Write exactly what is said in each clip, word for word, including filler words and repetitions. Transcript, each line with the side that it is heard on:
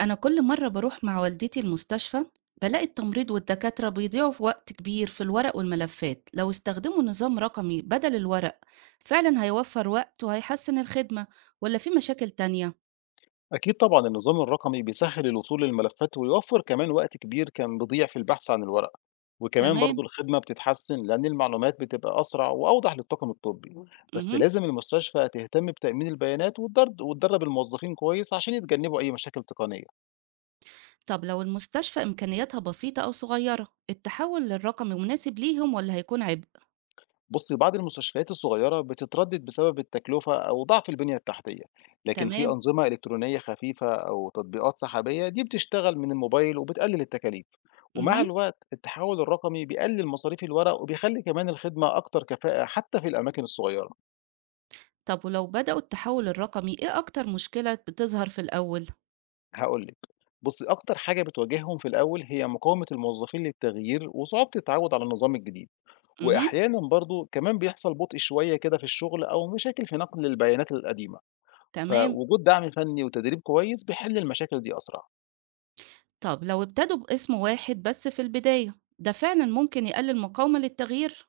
right: أنا كل مرة بروح مع والدتي المستشفى، بلاقي التمريض والدكاترة بيضيعوا في وقت كبير في الورق والملفات. لو استخدموا نظام رقمي بدل الورق فعلا هيوفر وقت وهيحسن الخدمة. ولا في مشاكل تانية؟
left: أكيد طبعًا النظام الرقمي بيسهّل الوصول للملفات ويوفّر كمان وقت كبير كان بيضيع في البحث عن الورق، وكمان برضه
right: تمام.
left: الخدمة بتتحسّن لأن المعلومات بتبقى أسرع وأوضح للطاقم الطبّي، بس
right: مهم.
left: لازم المستشفى تهتم بتأمين البيانات وتدر وتدرّب الموظفين كويس عشان يتجنّبوا أي مشاكل تقنية.
right: طب لو المستشفى إمكانياتها بسيطة أو صغيرة، التحول للرقمي مناسب ليهم ولا هيكون عبء؟
left: بصي بعض المستشفيات الصغيرة بتتردد بسبب التكلفة أو ضعف البنية التحتية لكن في
right: تمام.
left: أنظمة إلكترونية خفيفة أو تطبيقات سحابية دي بتشتغل من الموبايل وبتقلل التكاليف ومع
right: مهم.
left: الوقت التحول الرقمي بيقلل مصاريف الورق وبيخلي كمان الخدمة أكتر كفاءة حتى في الأماكن الصغيرة.
right: طب ولو بدأوا التحول الرقمي، إيه أكتر مشكلة بتظهر في الأول؟
left: هقولك بصي أكتر حاجة بتواجههم في الأول هي مقاومة الموظفين للتغيير وصعوبة التعود على النظام الجديد،
right: مهم.
left: وأحيانا برضو كمان بيحصل بطء شوية كده في الشغل أو مشاكل في نقل البيانات القديمة.
right: تمام.
left: فوجود دعم فني وتدريب كويس بيحل المشاكل دي أسرع.
right: طب لو ابتدوا باسم واحد بس في البداية، ده فعلا ممكن يقلل مقاومة للتغيير.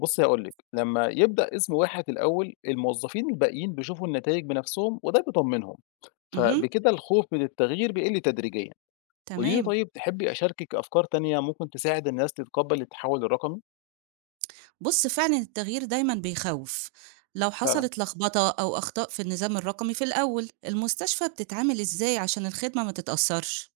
left: بص هقول لك لما يبدأ اسم واحد الأول الموظفين الباقيين بيشوفوا النتائج بنفسهم وده بيطمنهم،
right: امم.
left: فبكده الخوف من التغيير بيقل تدريجيا. قولي لي
right: تمام.
left: طيب تحبي أشاركك أفكار تانية ممكن تساعد الناس تتقبل التحول الرقمي.
right: بص، فعلا التغيير دايما بيخوف. لو
left: فعلا
right: حصلت لخبطة أو أخطاء في النظام الرقمي في الأول، المستشفى بتتعامل إزاي عشان الخدمة ما تتأثرش؟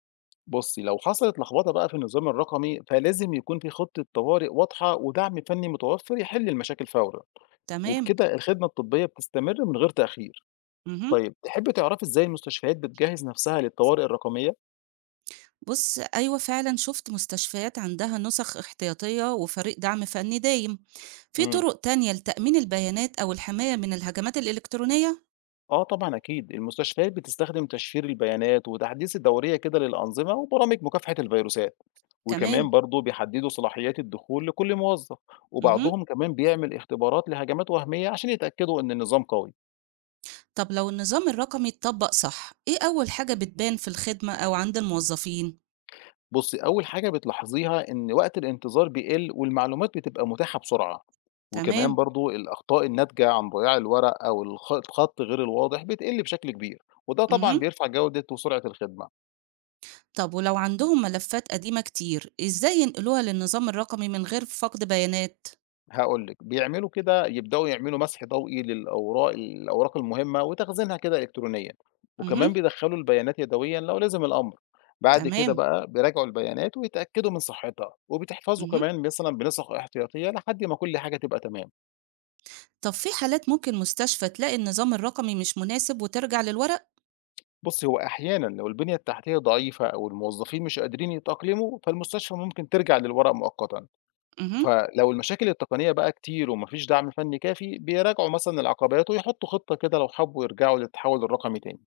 left: بصي لو حصلت لخبطة بقى في النظام الرقمي فلازم يكون في خطة طوارئ واضحة ودعم فني متوفر يحل المشاكل فورا،
right: تمام.
left: وبكده الخدمة الطبية بتستمر من غير تأخير.
right: امم.
left: طيب تحبي تعرفي إزاي المستشفيات بتجهّز نفسها للطوارئ الرقمية؟
right: بص، أيوة فعلا شفت مستشفيات عندها نسخ احتياطية وفريق دعم فني دايم. في
left: إمم.
right: طرق تانية لتأمين البيانات أو الحماية من الهجمات الإلكترونية؟
left: آه طبعًا أكيد، المستشفيات بتستخدم تشفير البيانات وتحديث الدورية كده للأنظمة وبرامج مكافحة الفيروسات،
right: تمام.
left: وكمان برضه بيحددوا صلاحيات الدخول لكل موظف،
right: امم.
left: وبعضهم كمان بيعمل اختبارات لهجمات وهمية عشان يتأكدوا إن النظام قوي.
right: طب لو النظام الرقمي اتطبق صح، إيه أول حاجة بتبان في الخدمة أو عند الموظفين؟
left: بُصّي، أول حاجة بتلاحظيها إن وقت الانتظار بيقِل والمعلومات بتبقى متاحة بسرعة، وكمان
right: تمام،
left: برضه الأخطاء الناتجة عن ضياع الورق أو الخ الخط غير الواضح بتقِل بشكل كبير، وده طبعًا
right: اهم.
left: بيرفع جودة وسرعة الخدمة.
right: طب ولو عندهم ملفات قديمة كتير، إزاي ينقلوها للنظام الرقمي من غير فقد بيانات؟
left: هاقول لِك، بيعملوا كده يبدؤوا يعملوا مسح ضوئي للأوراق الأوراق المهمة وتخزينها كده إلكترونيًا،
right: اهم.
left: وكمان بيدخّلوا البيانات يدويًا لو لزم الأمر. بعد كده
right: تمام.
left: بقى بيراجعوا البيانات ويتأكدوا من صحتها، وبتحفظوا
right: اهم.
left: كمان مثلًا بنسخ احتياطية لحد ما كل حاجة تبقى تمام.
right: طب في حالات ممكن مستشفى تلاقي النظام الرقمي مش مناسب وترجع للورق؟
left: بُصّي، هو أحيانًا لو البنية التحتية ضعيفة أو الموظفين مش قادرين يتأقلموا، فالمستشفى ممكن ترجع للورق مؤقتًا،
right: اهم.
left: فلو المشاكل التقنية بقى كتير وما فيش دعم فني كافي، بيراجعوا مثلًا العقبات ويحطوا خطة كده لو حبوا يرجعوا للتحول الرقمي تاني.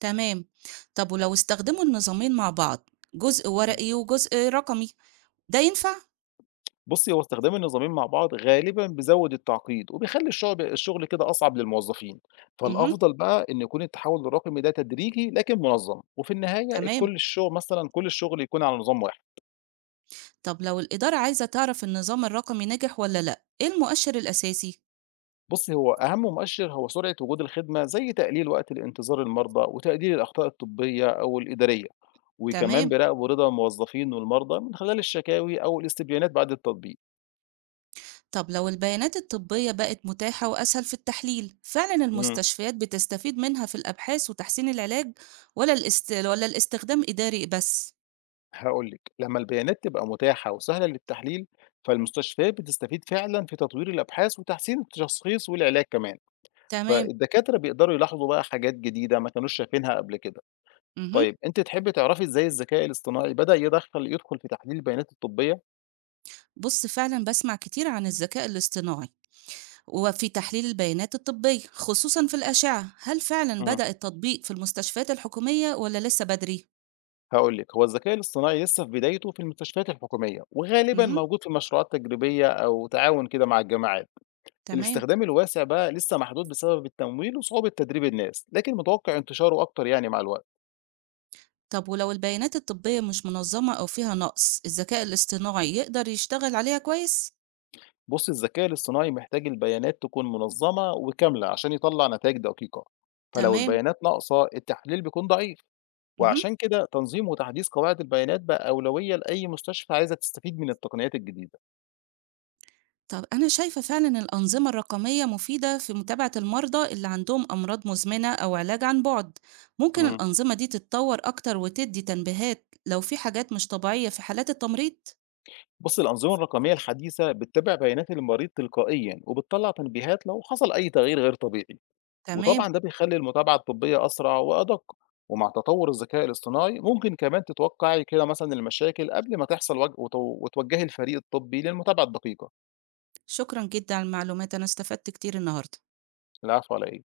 right: تمام. طب ولو استخدموا النظامين مع بعض، جزء
left: إمم.
right: ورقي وجزء رقمي، ده ينفع؟
left: بُصّي، هو استخدام النظامين مع بعض غالبًا بيزوّد التعقيد وبيخلّي الشغل الشغل كده أصعب للموظفين،
right: اهم.
left: فالأفضل بقى إن يكون التحول الرقمي ده تدريجي لكن منظم، وفي النهاية
right: تمام.
left: الكل الشغل مثلًا كل الشغل يكون على نظام واحد.
right: طب لو الإدارة عايزة تعرف النظام الرقمي نجح ولا لأ، إيه المؤشر الأساسي؟
left: بُصّي، هو أهم مؤشِّر هو سرعة وجود الخدمة زي تقليل وقت الانتظار المرضى وتقليل الأخطاء الطبّية أو الإدارية، وكمان
right: تمام.
left: بيراقبوا رضا الموظفين والمرضى من خلال الشكاوي أو الاستبيانات بعد التطبيق.
right: طب لو البيانات الطبية بقت متاحة وأسهل في التحليل، فعلا
left: إمم،
right: المستشفيات بتستفيد منها في الأبحاث وتحسين العلاج ولا الاست... ولا الاستخدام إداري بس؟
left: هاقول لِك، لمّا البيانات تبقى متاحة وسهلة للتحليل، فالمستشفيات بتستفيد فعلًا في تطوير الأبحاث وتحسين التشخيص والعلاج كمان،
right: تمام.
left: فالدكاترة بيقدروا يلاحظوا بقى حاجات جديدة ما كانوش شايفينها قبل كده.
right: مهم.
left: طيب أنتِ تحبّي تعرفي إزاي الذكاء الاصطناعي بدأ يدخّل يدخُل في تحليل البيانات الطبّية؟
right: بص، فعلا بسمع كتير عن الذكاء الاصطناعي وفي تحليل البيانات الطبية خصوصا في الأشعة، هل فعلا
left: إمم.
right: بدأ التطبيق في المستشفيات الحكومية ولا لسه بدري؟
left: هاقول لِك، هو الذكاء الاصطناعي لسه في بدايته في المستشفيات الحكومية، وغالبًا
right: مهم.
left: موجود في مشروعات تجريبية أو تعاون كده مع الجامعات.
right: تمام.
left: الاستخدام الواسع بقى لسه محدود بسبب التمويل وصعوبة تدريب الناس، لكن متوقع انتشاره أكتر يعني مع الوقت.
right: طب ولو البيانات الطبية مش منظمة أو فيها نقص، الذكاء الاصطناعي يقدر يشتغل عليها كويس؟
left: بُصّي، الذكاء الاصطناعي محتاج البيانات تكون منظمة وكاملة عشان يطلع نتائج دقيقة، فلو
right: تمام.
left: البيانات ناقصة التحليل بيكون ضعيف،
right: اهم.
left: وعشان كده تنظيم وتحديث قواعد البيانات بقى أولوية لأي مستشفى عايزة تستفيد من التقنيات الجديدة.
right: طب أنا شايفة فعلا الأنظمة الرقمية مفيدة في متابعة المرضى اللي عندهم أمراض مزمنة أو علاج عن بعد، ممكن
left: إمم.
right: الأنظمة دي تتطور أكتر وتدي تنبيهات لو في حاجات مش طبيعية في حالات التمريض؟
left: بُص، الأنظمة الرقمية الحديثة بتتابع بيانات المريض تلقائيًا، وبتطلّع تنبيهات لو حصل أي تغيير غير طبيعي،
right: تمام.
left: وطبعًا ده بيخلّي المتابعة الطبية أسرع وأدق، ومع تطوّر الذكاء الاصطناعي ممكن كمان تتوقعي كده مثلًا المشاكل قبل ما تحصل وج وت وتوجّهي الفريق الطبي للمتابعة الدقيقة.
right: شكرا جدا على المعلومات، أنا استفدت كتير النهاردة.
left: العفو على إيه؟